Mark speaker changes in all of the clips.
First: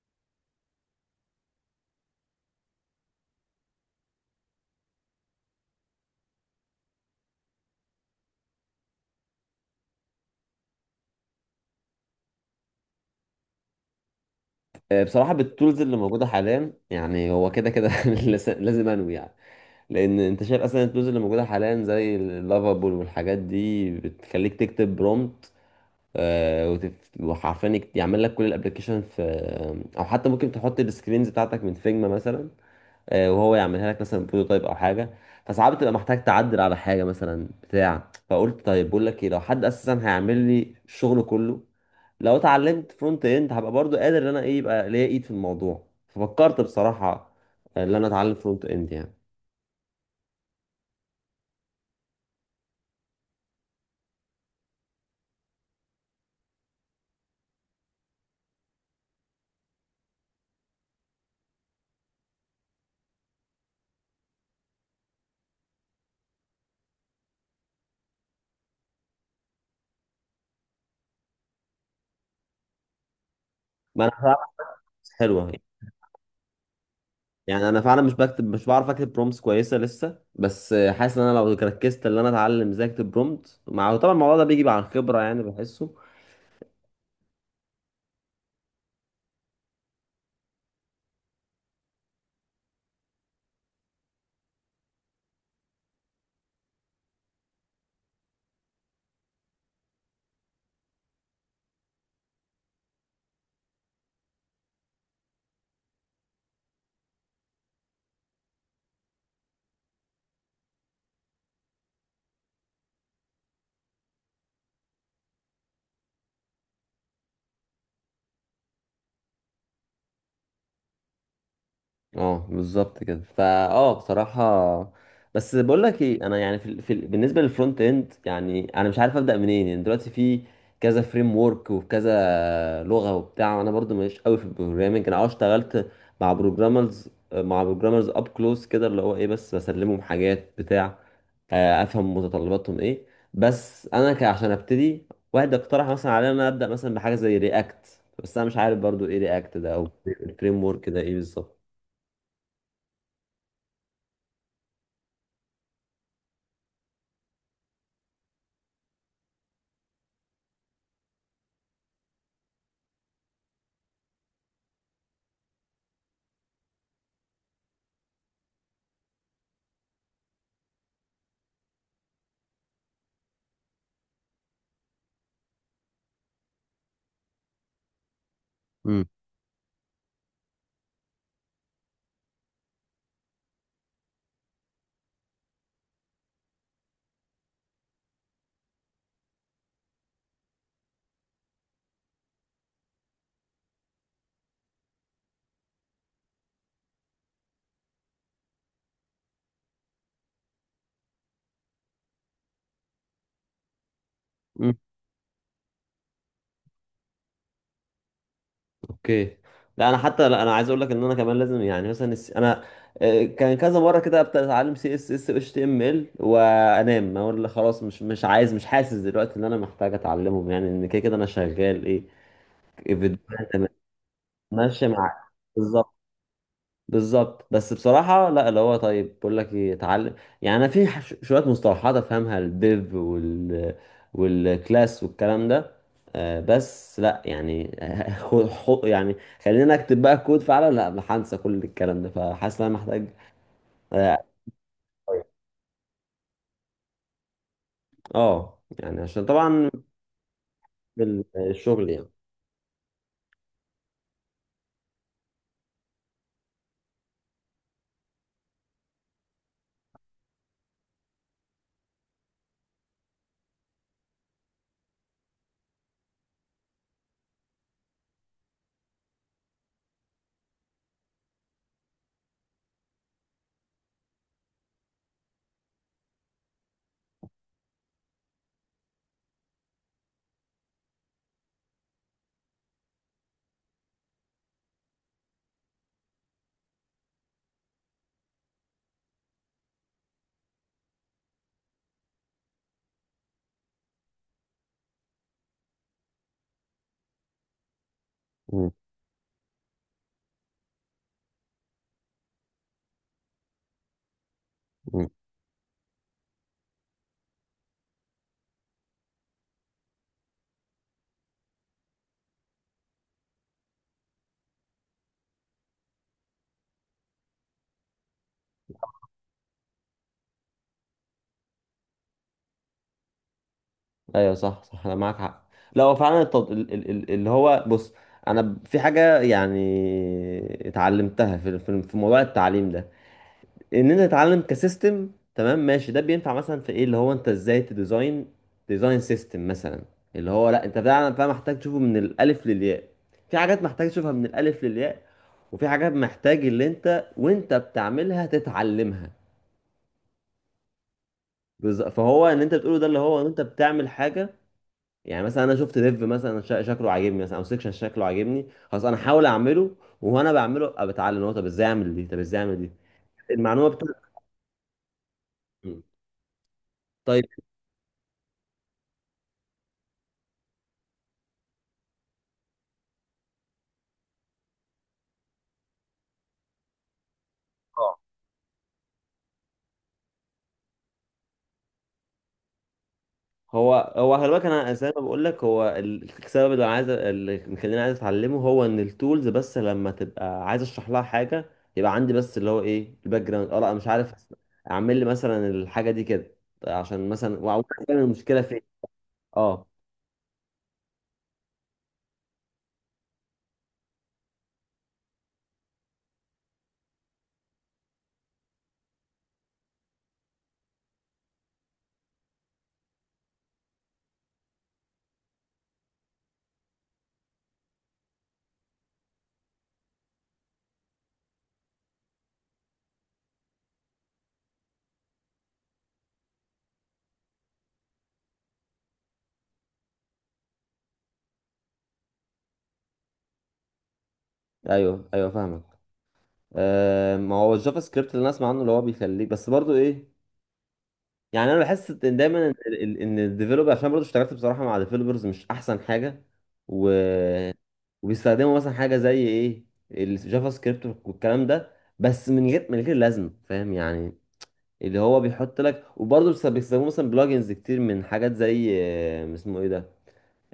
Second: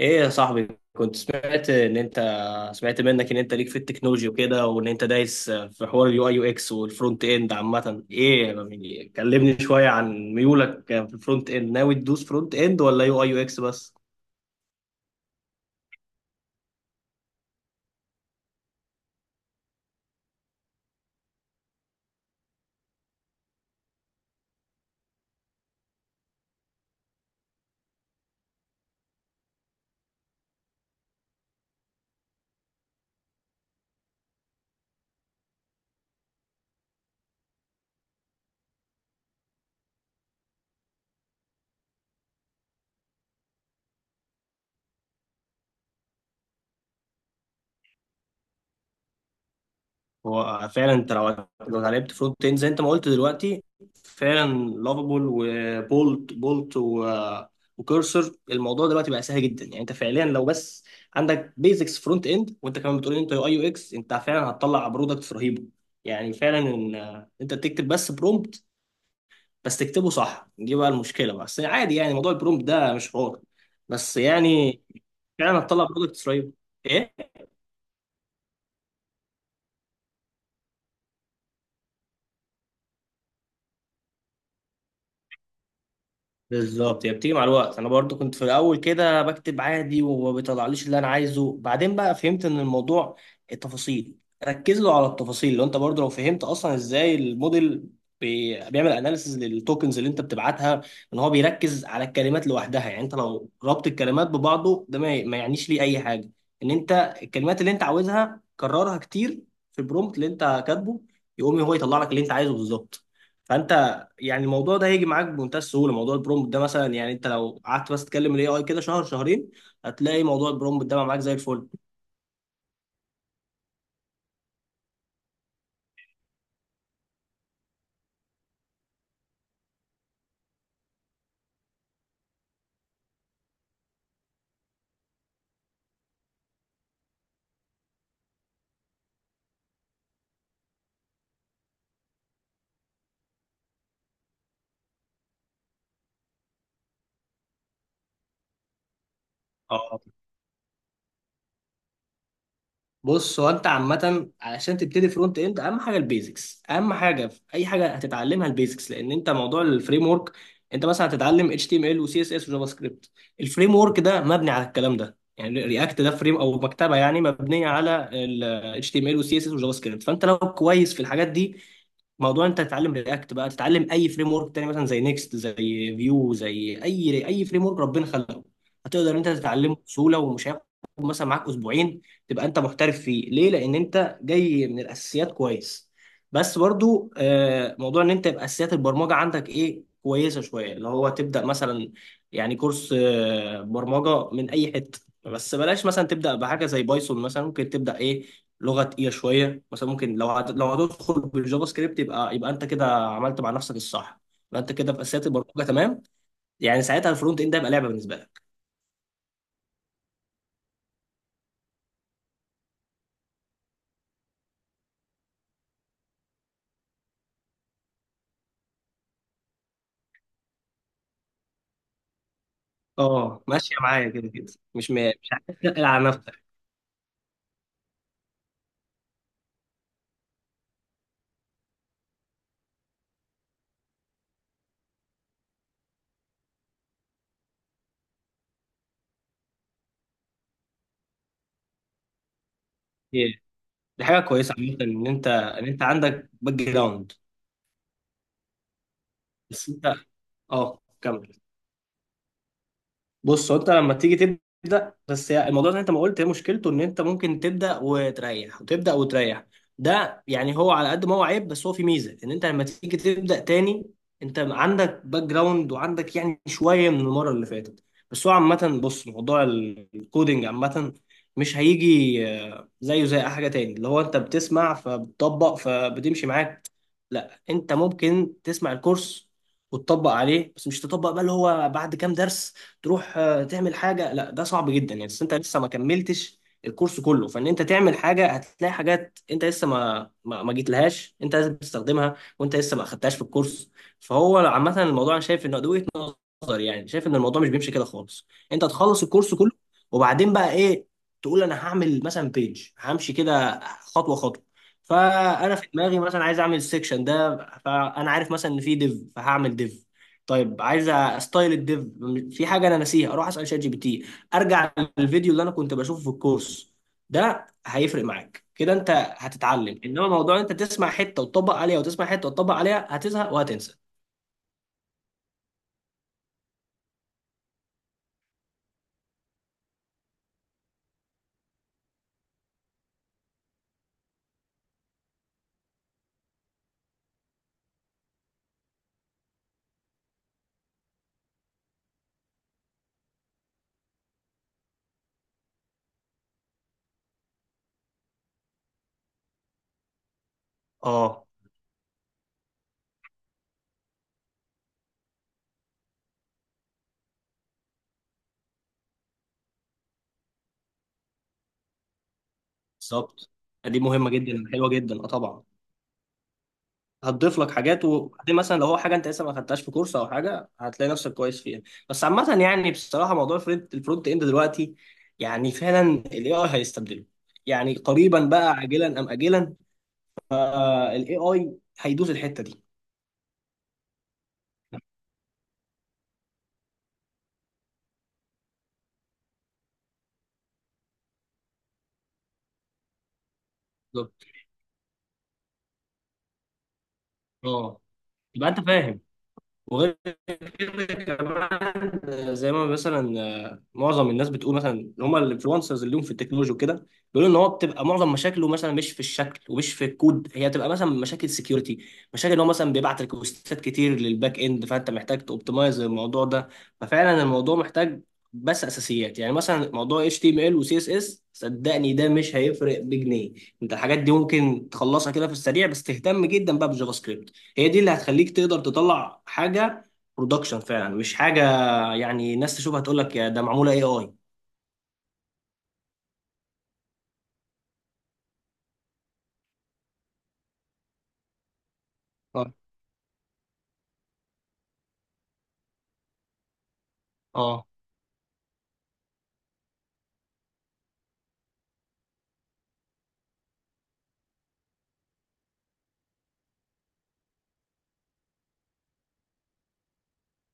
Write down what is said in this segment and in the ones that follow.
Speaker 1: ايه يا صاحبي، كنت سمعت ان انت، سمعت منك ان انت ليك في التكنولوجي وكده وان انت دايس في حوار اليو اي يو اكس والفرونت اند. عامة ايه يعني، كلمني شوية عن ميولك في الفرونت اند. ناوي تدوس فرونت اند ولا يو اي يو اكس بس؟
Speaker 2: بصراحة بالتولز اللي موجودة حاليا يعني هو كده كده لازم انوي يعني. لأن أنت شايف أصلا التولز اللي موجودة حاليا زي اللافابول والحاجات دي بتخليك تكتب برومت، وحرفيا يعمل لك كل الابلكيشن في، أو حتى ممكن تحط السكرينز بتاعتك من فيجما مثلا. وهو يعملها لك مثلا بروتوتايب او حاجه. فساعات بتبقى محتاج تعدل على حاجه مثلا بتاع، فقلت طيب بقول لك ايه، لو حد اساسا هيعمل لي الشغل كله، لو اتعلمت فرونت اند هبقى برضو قادر ان انا ايه، يبقى ليا ايد في الموضوع. ففكرت بصراحه ان انا اتعلم فرونت اند يعني.
Speaker 1: هو فعلا انت لو لعبت فرونت اند زي انت ما قلت دلوقتي، فعلا لافابول وبولت بولت وكورسر، الموضوع دلوقتي بقى سهل جدا. يعني انت فعليا لو بس عندك بيزكس فرونت اند وانت كمان بتقول ان انت يو اي يو اكس، انت فعلا هتطلع برودكت رهيبه. يعني فعلا ان انت تكتب بس برومبت، بس تكتبه صح، دي بقى المشكله بقى. بس عادي يعني، موضوع البرومبت ده مش حوار
Speaker 2: ما انا
Speaker 1: بس
Speaker 2: فعلا
Speaker 1: يعني.
Speaker 2: حاسس حلوه.
Speaker 1: فعلا هتطلع برودكت رهيب.
Speaker 2: يعني انا فعلا مش بعرف اكتب برومتس كويسه لسه، بس حاسس ان انا لو ركزت ان انا اتعلم ازاي اكتب برومت، مع طبعا الموضوع ده بيجي مع الخبره يعني بحسه.
Speaker 1: بالظبط، هي بتيجي مع الوقت. انا برضو كنت في الاول كده بكتب عادي وما بيطلعليش اللي انا عايزه، بعدين بقى فهمت ان الموضوع التفاصيل. ركز له على التفاصيل. لو انت برضو لو فهمت اصلا ازاي الموديل بيعمل اناليسز للتوكنز اللي انت بتبعتها، ان هو بيركز على الكلمات لوحدها. يعني انت لو ربط الكلمات ببعضه ده ما يعنيش ليه اي حاجه. ان انت الكلمات اللي انت عاوزها كررها كتير في البرومبت اللي انت كاتبه، يقوم هو يطلع لك اللي انت عايزه بالظبط. فانت يعني الموضوع ده هيجي معاك بمنتهى السهوله. موضوع البرومبت ده مثلا يعني انت لو قعدت بس تكلم الاي اي كده شهر شهرين، هتلاقي موضوع البرومبت ده بقى معاك زي الفل.
Speaker 2: اه بالظبط كده، فا بصراحة بس بقول لك ايه، انا يعني بالنسبة للفرونت اند يعني انا مش عارف ابدأ منين. يعني دلوقتي في كذا فريم ورك وكذا لغة وبتاع، وانا برضو ماليش قوي في البروجرامنج. انا اه اشتغلت مع بروجرامرز اب كلوز كده، اللي هو ايه، بس بسلمهم حاجات بتاع، افهم متطلباتهم ايه. بس انا عشان ابتدي، واحد اقترح مثلا عليا ان انا ابدأ مثلا بحاجة زي رياكت، بس انا مش عارف برضو ايه رياكت ده او
Speaker 1: اه،
Speaker 2: الفريم ورك ده ايه بالظبط.
Speaker 1: بص، هو انت عامه علشان تبتدي فرونت اند اهم حاجه البيزكس. اهم حاجه في اي حاجه هتتعلمها البيزكس، لان انت موضوع الفريم ورك، انت مثلا هتتعلم اتش تي ام ال وسي اس اس وجافا سكريبت. الفريم ورك ده مبني على الكلام ده، يعني رياكت ده فريم او مكتبه يعني مبنيه على ال HTML وال CSS وجافا سكريبت. فانت لو كويس في الحاجات دي، موضوع انت تتعلم رياكت بقى تتعلم اي فريم ورك تاني مثلا زي نيكست، زي فيو، زي اي اي فريم ورك ربنا خلقه، هتقدر انت تتعلمه بسهوله ومش هياخد مثلا معاك اسبوعين. تبقى انت محترف فيه. ليه؟ لان انت جاي من الاساسيات كويس. بس برضو موضوع ان انت يبقى اساسيات البرمجه عندك ايه كويسه شويه، اللي هو تبدا مثلا يعني كورس برمجه من اي حته. بس بلاش مثلا تبدا بحاجه زي بايثون، مثلا ممكن تبدا ايه لغه تقيله شويه. مثلا ممكن لو لو هتدخل بالجافا سكريبت، يبقى انت كده عملت مع نفسك الصح. يبقى انت
Speaker 2: مم.
Speaker 1: كده في اساسيات البرمجه تمام. يعني ساعتها الفرونت اند ده يبقى لعبه بالنسبه لك.
Speaker 2: اوكي. لا انا حتى، لا انا عايز اقول لك ان انا كمان لازم، يعني مثلا انا كان كذا مره كده ابدا اتعلم سي اس اس اتش تي ام ال، وانام اقول لك خلاص مش مش عايز، مش حاسس دلوقتي ان انا محتاج اتعلمهم، يعني ان كده كده انا شغال ايه،
Speaker 1: اه،
Speaker 2: فيديوهات تمام،
Speaker 1: ماشيه معايا كده كده.
Speaker 2: ماشي
Speaker 1: مش م...
Speaker 2: مع
Speaker 1: مش عايز تقل
Speaker 2: بالظبط
Speaker 1: على نفسك.
Speaker 2: بالظبط. بس بصراحة لا اللي هو، طيب بقول لك ايه اتعلم، يعني انا في شوية مصطلحات افهمها، الديف وال والكلاس والكلام ده بس لا يعني يعني خلينا اكتب بقى كود فعلا لا هنسى كل الكلام ده. فحاسس ان انا محتاج
Speaker 1: إيه. دي حاجه
Speaker 2: اه.
Speaker 1: كويسه عامه ان انت، ان انت عندك باك جراوند.
Speaker 2: يعني عشان
Speaker 1: بس
Speaker 2: طبعا
Speaker 1: انت، اه كمل.
Speaker 2: الشغل يعني.
Speaker 1: بص، هو انت لما تيجي تبدا، بس هي الموضوع اللي انت ما قلت هي مشكلته، ان انت ممكن تبدا وتريح وتبدا وتريح. ده يعني هو على قد ما هو عيب، بس هو في ميزه، ان انت لما تيجي تبدا تاني، انت عندك باك جراوند وعندك يعني شويه من المره اللي فاتت. بس هو عامه، بص، موضوع الكودينج عامه مش هيجي زيه زي اي حاجه تاني اللي هو انت بتسمع فبتطبق فبتمشي معاك. لا، انت ممكن تسمع الكورس وتطبق عليه، بس مش تطبق بقى اللي هو بعد كام درس تروح تعمل حاجه. لا، ده صعب جدا يعني. بس انت لسه ما كملتش الكورس كله، فان انت تعمل حاجه هتلاقي حاجات انت لسه ما جيت لهاش، انت لازم تستخدمها وانت لسه ما اخدتهاش في الكورس. فهو عامه الموضوع انا شايف انه ادويه نظري. يعني شايف ان الموضوع مش بيمشي كده خالص. انت
Speaker 2: مم.
Speaker 1: تخلص الكورس كله وبعدين بقى ايه تقول انا هعمل مثلا بيج، همشي كده خطوه خطوه. فانا في دماغي مثلا عايز اعمل السكشن ده، فانا عارف مثلا ان في ديف فهعمل ديف. طيب، عايز استايل الديف، في حاجه انا ناسيها، اروح اسال شات جي بي تي. ارجع للفيديو اللي انا كنت بشوفه في الكورس. ده هيفرق معاك كده. انت هتتعلم. انما موضوع انت تسمع حته وتطبق عليها، وتسمع حته وتطبق عليها، هتزهق وهتنسى.
Speaker 2: ايوه صح صح انا معاك حق. لا هو فعلا التط... ال- ال- ال- اللي هو بص، انا في حاجه يعني اتعلمتها في موضوع التعليم ده، ان انت تتعلم كسيستم. تمام ماشي، ده بينفع مثلا في ايه، اللي هو انت ازاي تديزاين ديزاين سيستم مثلا، اللي هو لا انت فعلا فعلا محتاج تشوفه من الالف للياء. في حاجات محتاج تشوفها من الالف للياء، وفي حاجات محتاج اللي انت وانت بتعملها تتعلمها.
Speaker 1: اه،
Speaker 2: فهو ان انت بتقوله ده اللي هو ان انت بتعمل حاجه، يعني مثلا انا شفت ديف مثلا شكله عاجبني، مثلا او سيكشن شكله عاجبني، خلاص انا هحاول اعمله، وانا بعمله ابقى بتعلم، هو طب ازاي اعمل دي، طب ازاي اعمل دي
Speaker 1: بالظبط.
Speaker 2: المعلومه
Speaker 1: دي
Speaker 2: بتاعتي.
Speaker 1: مهمه جدا، حلوه جدا. اه، طبعا
Speaker 2: طيب
Speaker 1: هتضيف لك حاجات. وبعدين مثلا لو هو حاجه انت لسه ما خدتهاش في كورس او حاجه، هتلاقي نفسك كويس فيها. بس عامه يعني بصراحه، موضوع الفرونت اند دلوقتي، يعني فعلا الاي اي هيستبدله. يعني
Speaker 2: آه.
Speaker 1: قريبا بقى، عاجلا ام اجلا الاي اي هيدوس الحته دي.
Speaker 2: هو هو خلي بالك، انا زي ما بقول لك، هو السبب اللي عايز اللي مخليني عايز اتعلمه، هو ان التولز بس لما تبقى عايز اشرح لها حاجه، يبقى عندي بس اللي هو ايه، الباك جراوند. اه لا مش عارف
Speaker 1: بالظبط،
Speaker 2: اعمل لي مثلا الحاجه دي كده، عشان مثلا وأعرف
Speaker 1: اه.
Speaker 2: فاهم المشكله
Speaker 1: يبقى
Speaker 2: فين.
Speaker 1: انت فاهم.
Speaker 2: اه.
Speaker 1: وغير كده كمان زي ما مثلا معظم الناس بتقول، مثلا اللي هم الانفلونسرز اللي هم في التكنولوجي وكده، بيقولوا ان هو بتبقى معظم مشاكله مثلا مش في الشكل ومش في الكود، هي بتبقى مثلا مشاكل سكيورتي، مشاكل ان هو مثلا بيبعت ريكوستات كتير للباك اند، فانت محتاج توبتمايز الموضوع ده. ففعلا الموضوع محتاج بس اساسيات. يعني مثلا موضوع اتش تي ام ال وسي اس اس، صدقني ده مش هيفرق بجنيه. انت الحاجات دي ممكن تخلصها كده في السريع، بس تهتم جدا بقى بالجافا سكريبت. هي دي اللي هتخليك تقدر تطلع حاجه برودكشن فعلا، مش حاجه يعني ناس تشوفها تقول لك يا ده معموله اي اي.
Speaker 2: ايوه ايوه فاهمك. ما هو الجافا سكريبت اللي انا اسمع عنه، اللي هو بيخليك بس برضو ايه، يعني انا بحس ان دايما
Speaker 1: اه،
Speaker 2: ان ان الديفلوبر، عشان برضو اشتغلت بصراحه مع ديفلوبرز مش احسن حاجه. و...
Speaker 1: اه.
Speaker 2: وبيستخدموا مثلا حاجه زي ايه، الجافا سكريبت والكلام ده، بس من غير لازمه، فاهم يعني، اللي هو بيحط لك، وبرضه بيستخدموا مثلا بلجنز كتير من حاجات زي اسمه ايه ده،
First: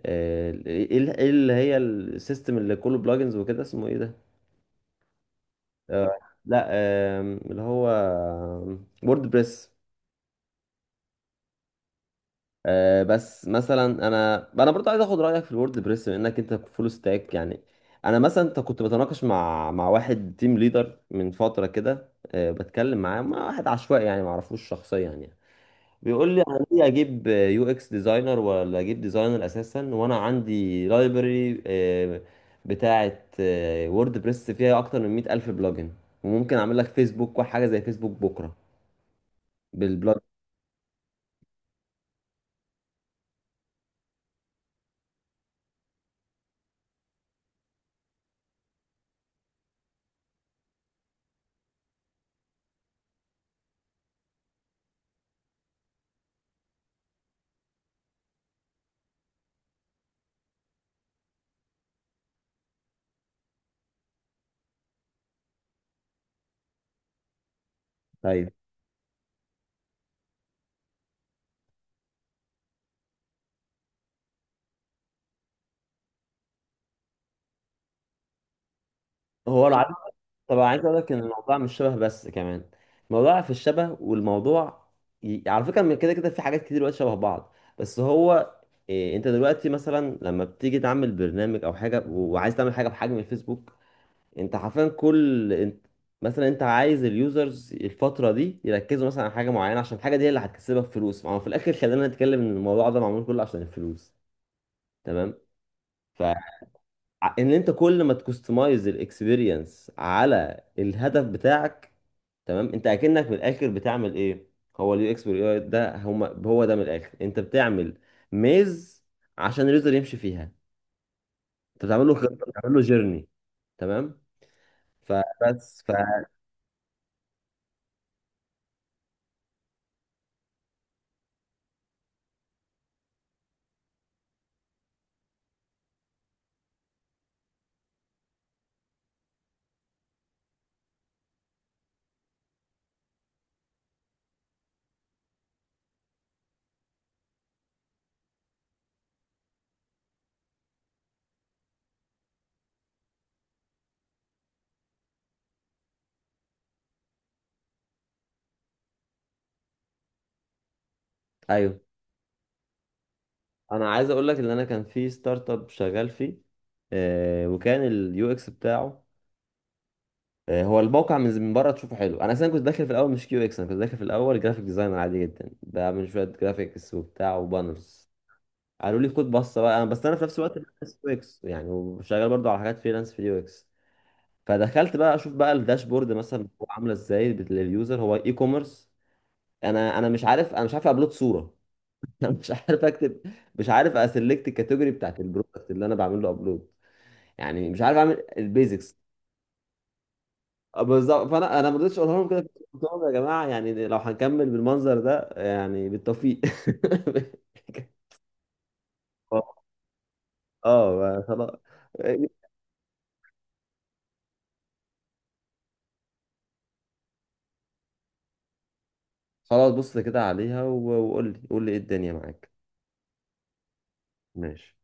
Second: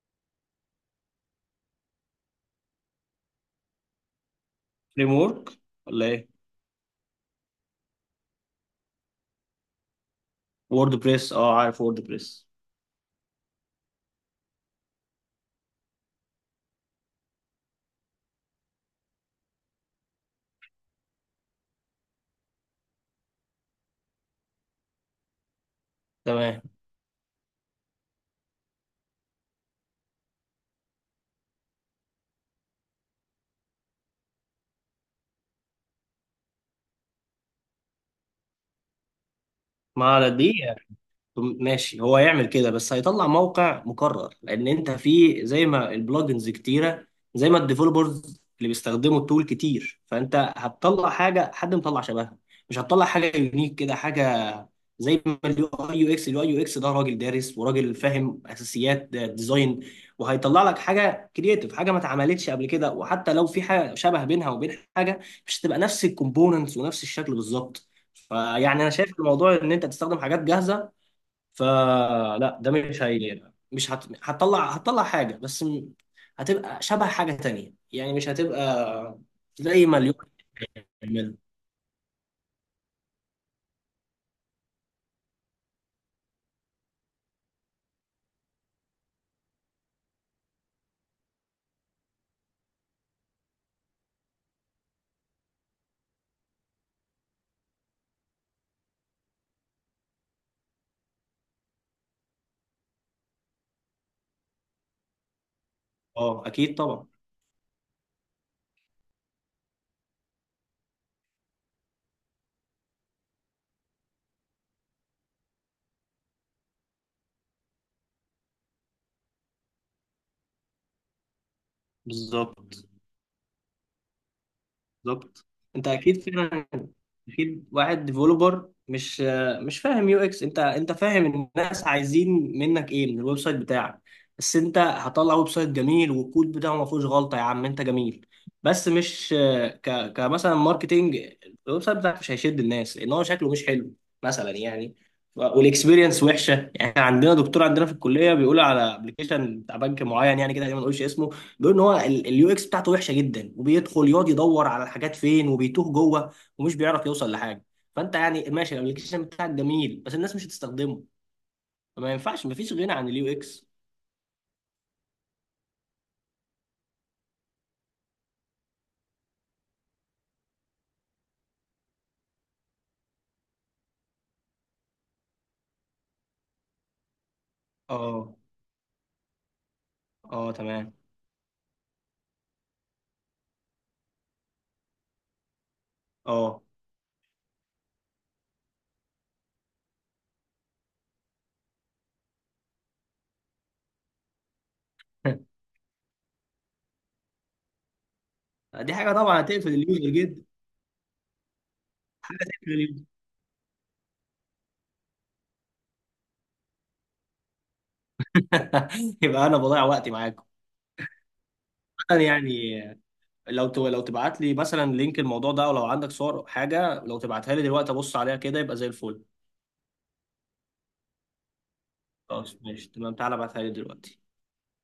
Speaker 2: آه، ايه إيه اللي هي السيستم اللي كله بلجنز وكده، اسمه ايه ده.
Speaker 1: فريم ورك ولا
Speaker 2: آه،
Speaker 1: ايه؟
Speaker 2: لا اللي هو وورد بريس.
Speaker 1: وورد بريس، اه عارف وورد بريس.
Speaker 2: بس مثلا انا انا برضو عايز اخد رايك في الوورد بريس، بما انك انت فول ستاك يعني. انا مثلا انت كنت بتناقش مع واحد تيم ليدر من فتره كده، بتكلم معاه مع واحد عشوائي يعني، ما اعرفوش شخصيا يعني، بيقول لي
Speaker 1: تمام.
Speaker 2: انا ليه اجيب يو اكس ديزاينر، ولا اجيب ديزاينر اساسا، وانا عندي لايبرري بتاعه وورد بريس فيها اكتر من 100 الف بلجن، وممكن اعمل لك فيسبوك وحاجه زي فيسبوك بكره
Speaker 1: ما
Speaker 2: بالبلاد.
Speaker 1: على دي، طب ماشي هو يعمل كده، بس هيطلع موقع مكرر، لان انت في زي ما البلجنز كتيره، زي ما الديفلوبرز اللي بيستخدموا التول كتير، فانت هتطلع حاجه حد مطلع شبهها، مش هتطلع حاجه يونيك كده. حاجه زي ما اليو اي يو اكس، اليو اي يو اكس ده راجل دارس وراجل فاهم اساسيات ديزاين، وهيطلع لك حاجه كرييتيف، حاجه ما اتعملتش قبل كده. وحتى لو في حاجه شبه بينها وبين حاجه، مش هتبقى نفس الكومبوننتس ونفس الشكل بالظبط.
Speaker 2: ايوه
Speaker 1: فيعني انا شايف الموضوع ان انت تستخدم حاجات جاهزه، فلا، ده مش هيليق، مش هت... هتطلع، هتطلع حاجة، هتبقى شبه حاجة تانية يعني، مش هتبقى
Speaker 2: هو
Speaker 1: زي ما
Speaker 2: العلاقه،
Speaker 1: اليوم
Speaker 2: طبعا عايز اقول لك ان
Speaker 1: بيعمله.
Speaker 2: الموضوع مش شبه بس كمان، الموضوع في الشبه والموضوع على فكره من كده كده في حاجات كتير دلوقتي شبه بعض. بس هو إيه، انت دلوقتي مثلا لما بتيجي تعمل برنامج او حاجه وعايز تعمل حاجه بحجم الفيسبوك، انت حرفيا كل انت مثلا، انت عايز اليوزرز الفتره دي يركزوا مثلا على حاجه معينه، عشان الحاجه دي هي اللي هتكسبك فلوس. ما هو في الاخر خلينا نتكلم ان الموضوع ده معمول كله عشان الفلوس، تمام،
Speaker 1: اه، اكيد طبعا.
Speaker 2: ان انت كل ما تكستمايز الاكسبيرينس على الهدف بتاعك. تمام، انت اكنك من الاخر بتعمل ايه، هو اليو اكس واليو اي ده هما، هو ده من الاخر انت بتعمل ميز عشان اليوزر يمشي فيها، انت بتعمل له خطه، بتعمل له
Speaker 1: بالظبط،
Speaker 2: جيرني، تمام.
Speaker 1: بالظبط.
Speaker 2: فبس
Speaker 1: انت
Speaker 2: ف،
Speaker 1: اكيد فعلا، اكيد واحد ديفلوبر مش، مش فاهم يو اكس. انت، انت فاهم الناس عايزين منك ايه من الويب سايت بتاعك. بس انت هطلع ويب سايت جميل والكود بتاعه ما فيهوش غلطه، يا عم انت جميل بس مش كمثلا ماركتينج. الويب سايت بتاعك مش هيشد الناس لان هو شكله مش حلو مثلا يعني، والاكسبيرينس وحشه. يعني عندنا دكتور عندنا في الكليه بيقول على ابلكيشن بتاع بنك معين، يعني كده ما نقولش اسمه، بيقول ان هو اليو اكس بتاعته وحشه جدا، وبيدخل يقعد يدور على الحاجات فين، وبيتوه جوه ومش بيعرف يوصل لحاجه. فانت يعني ماشي الابلكيشن بتاعك جميل، بس الناس مش هتستخدمه.
Speaker 2: ايوه
Speaker 1: فما ينفعش، مفيش غنى عن اليو اكس.
Speaker 2: انا عايز اقول لك ان انا كان في ستارت اب شغال فيه، آه وكان اليو اكس بتاعه هو الموقع من بره تشوفه حلو. انا اصلا كنت داخل في الاول مش كيو اكس، انا كنت داخل في الاول جرافيك ديزاينر عادي جدا، بعمل شويه جرافيكس وبتاع وبانرز،
Speaker 1: اه،
Speaker 2: قالوا لي خد بصه بقى. بس انا في نفس
Speaker 1: اه،
Speaker 2: الوقت
Speaker 1: تمام.
Speaker 2: بدرس يو اكس يعني، وشغال برضو على حاجات فريلانس في اليو اكس. فدخلت بقى اشوف بقى الداشبورد مثلا
Speaker 1: اه.
Speaker 2: هو عامله ازاي لليوزر، هو اي كوميرس. انا انا مش عارف، انا مش عارف ابلود صوره، انا مش عارف اكتب، مش عارف اسلكت الكاتيجوري بتاعت البرودكت اللي انا بعمل له ابلود، يعني مش عارف اعمل
Speaker 1: دي
Speaker 2: البيزكس.
Speaker 1: حاجه طبعا هتقفل اليوزر جدا.
Speaker 2: بالظبط، فانا ما رضيتش اقولها لهم كده،
Speaker 1: هتقفل
Speaker 2: قلت لهم
Speaker 1: اليوزر.
Speaker 2: يا جماعه يعني لو هنكمل بالمنظر ده يعني بالتوفيق.
Speaker 1: يبقى انا بضيع وقتي معاكم.
Speaker 2: اه خلاص.
Speaker 1: أنا يعني لو لو تبعت لي مثلا لينك الموضوع ده، او لو عندك صور أو حاجه، لو تبعتها لي دلوقتي ابص عليها كده، يبقى زي الفل.
Speaker 2: خلاص بص كده عليها وقول لي قول لي ايه الدنيا معاك.
Speaker 1: خلاص ماشي، تمام، تعالى ابعتها لي دلوقتي.
Speaker 2: ماشي.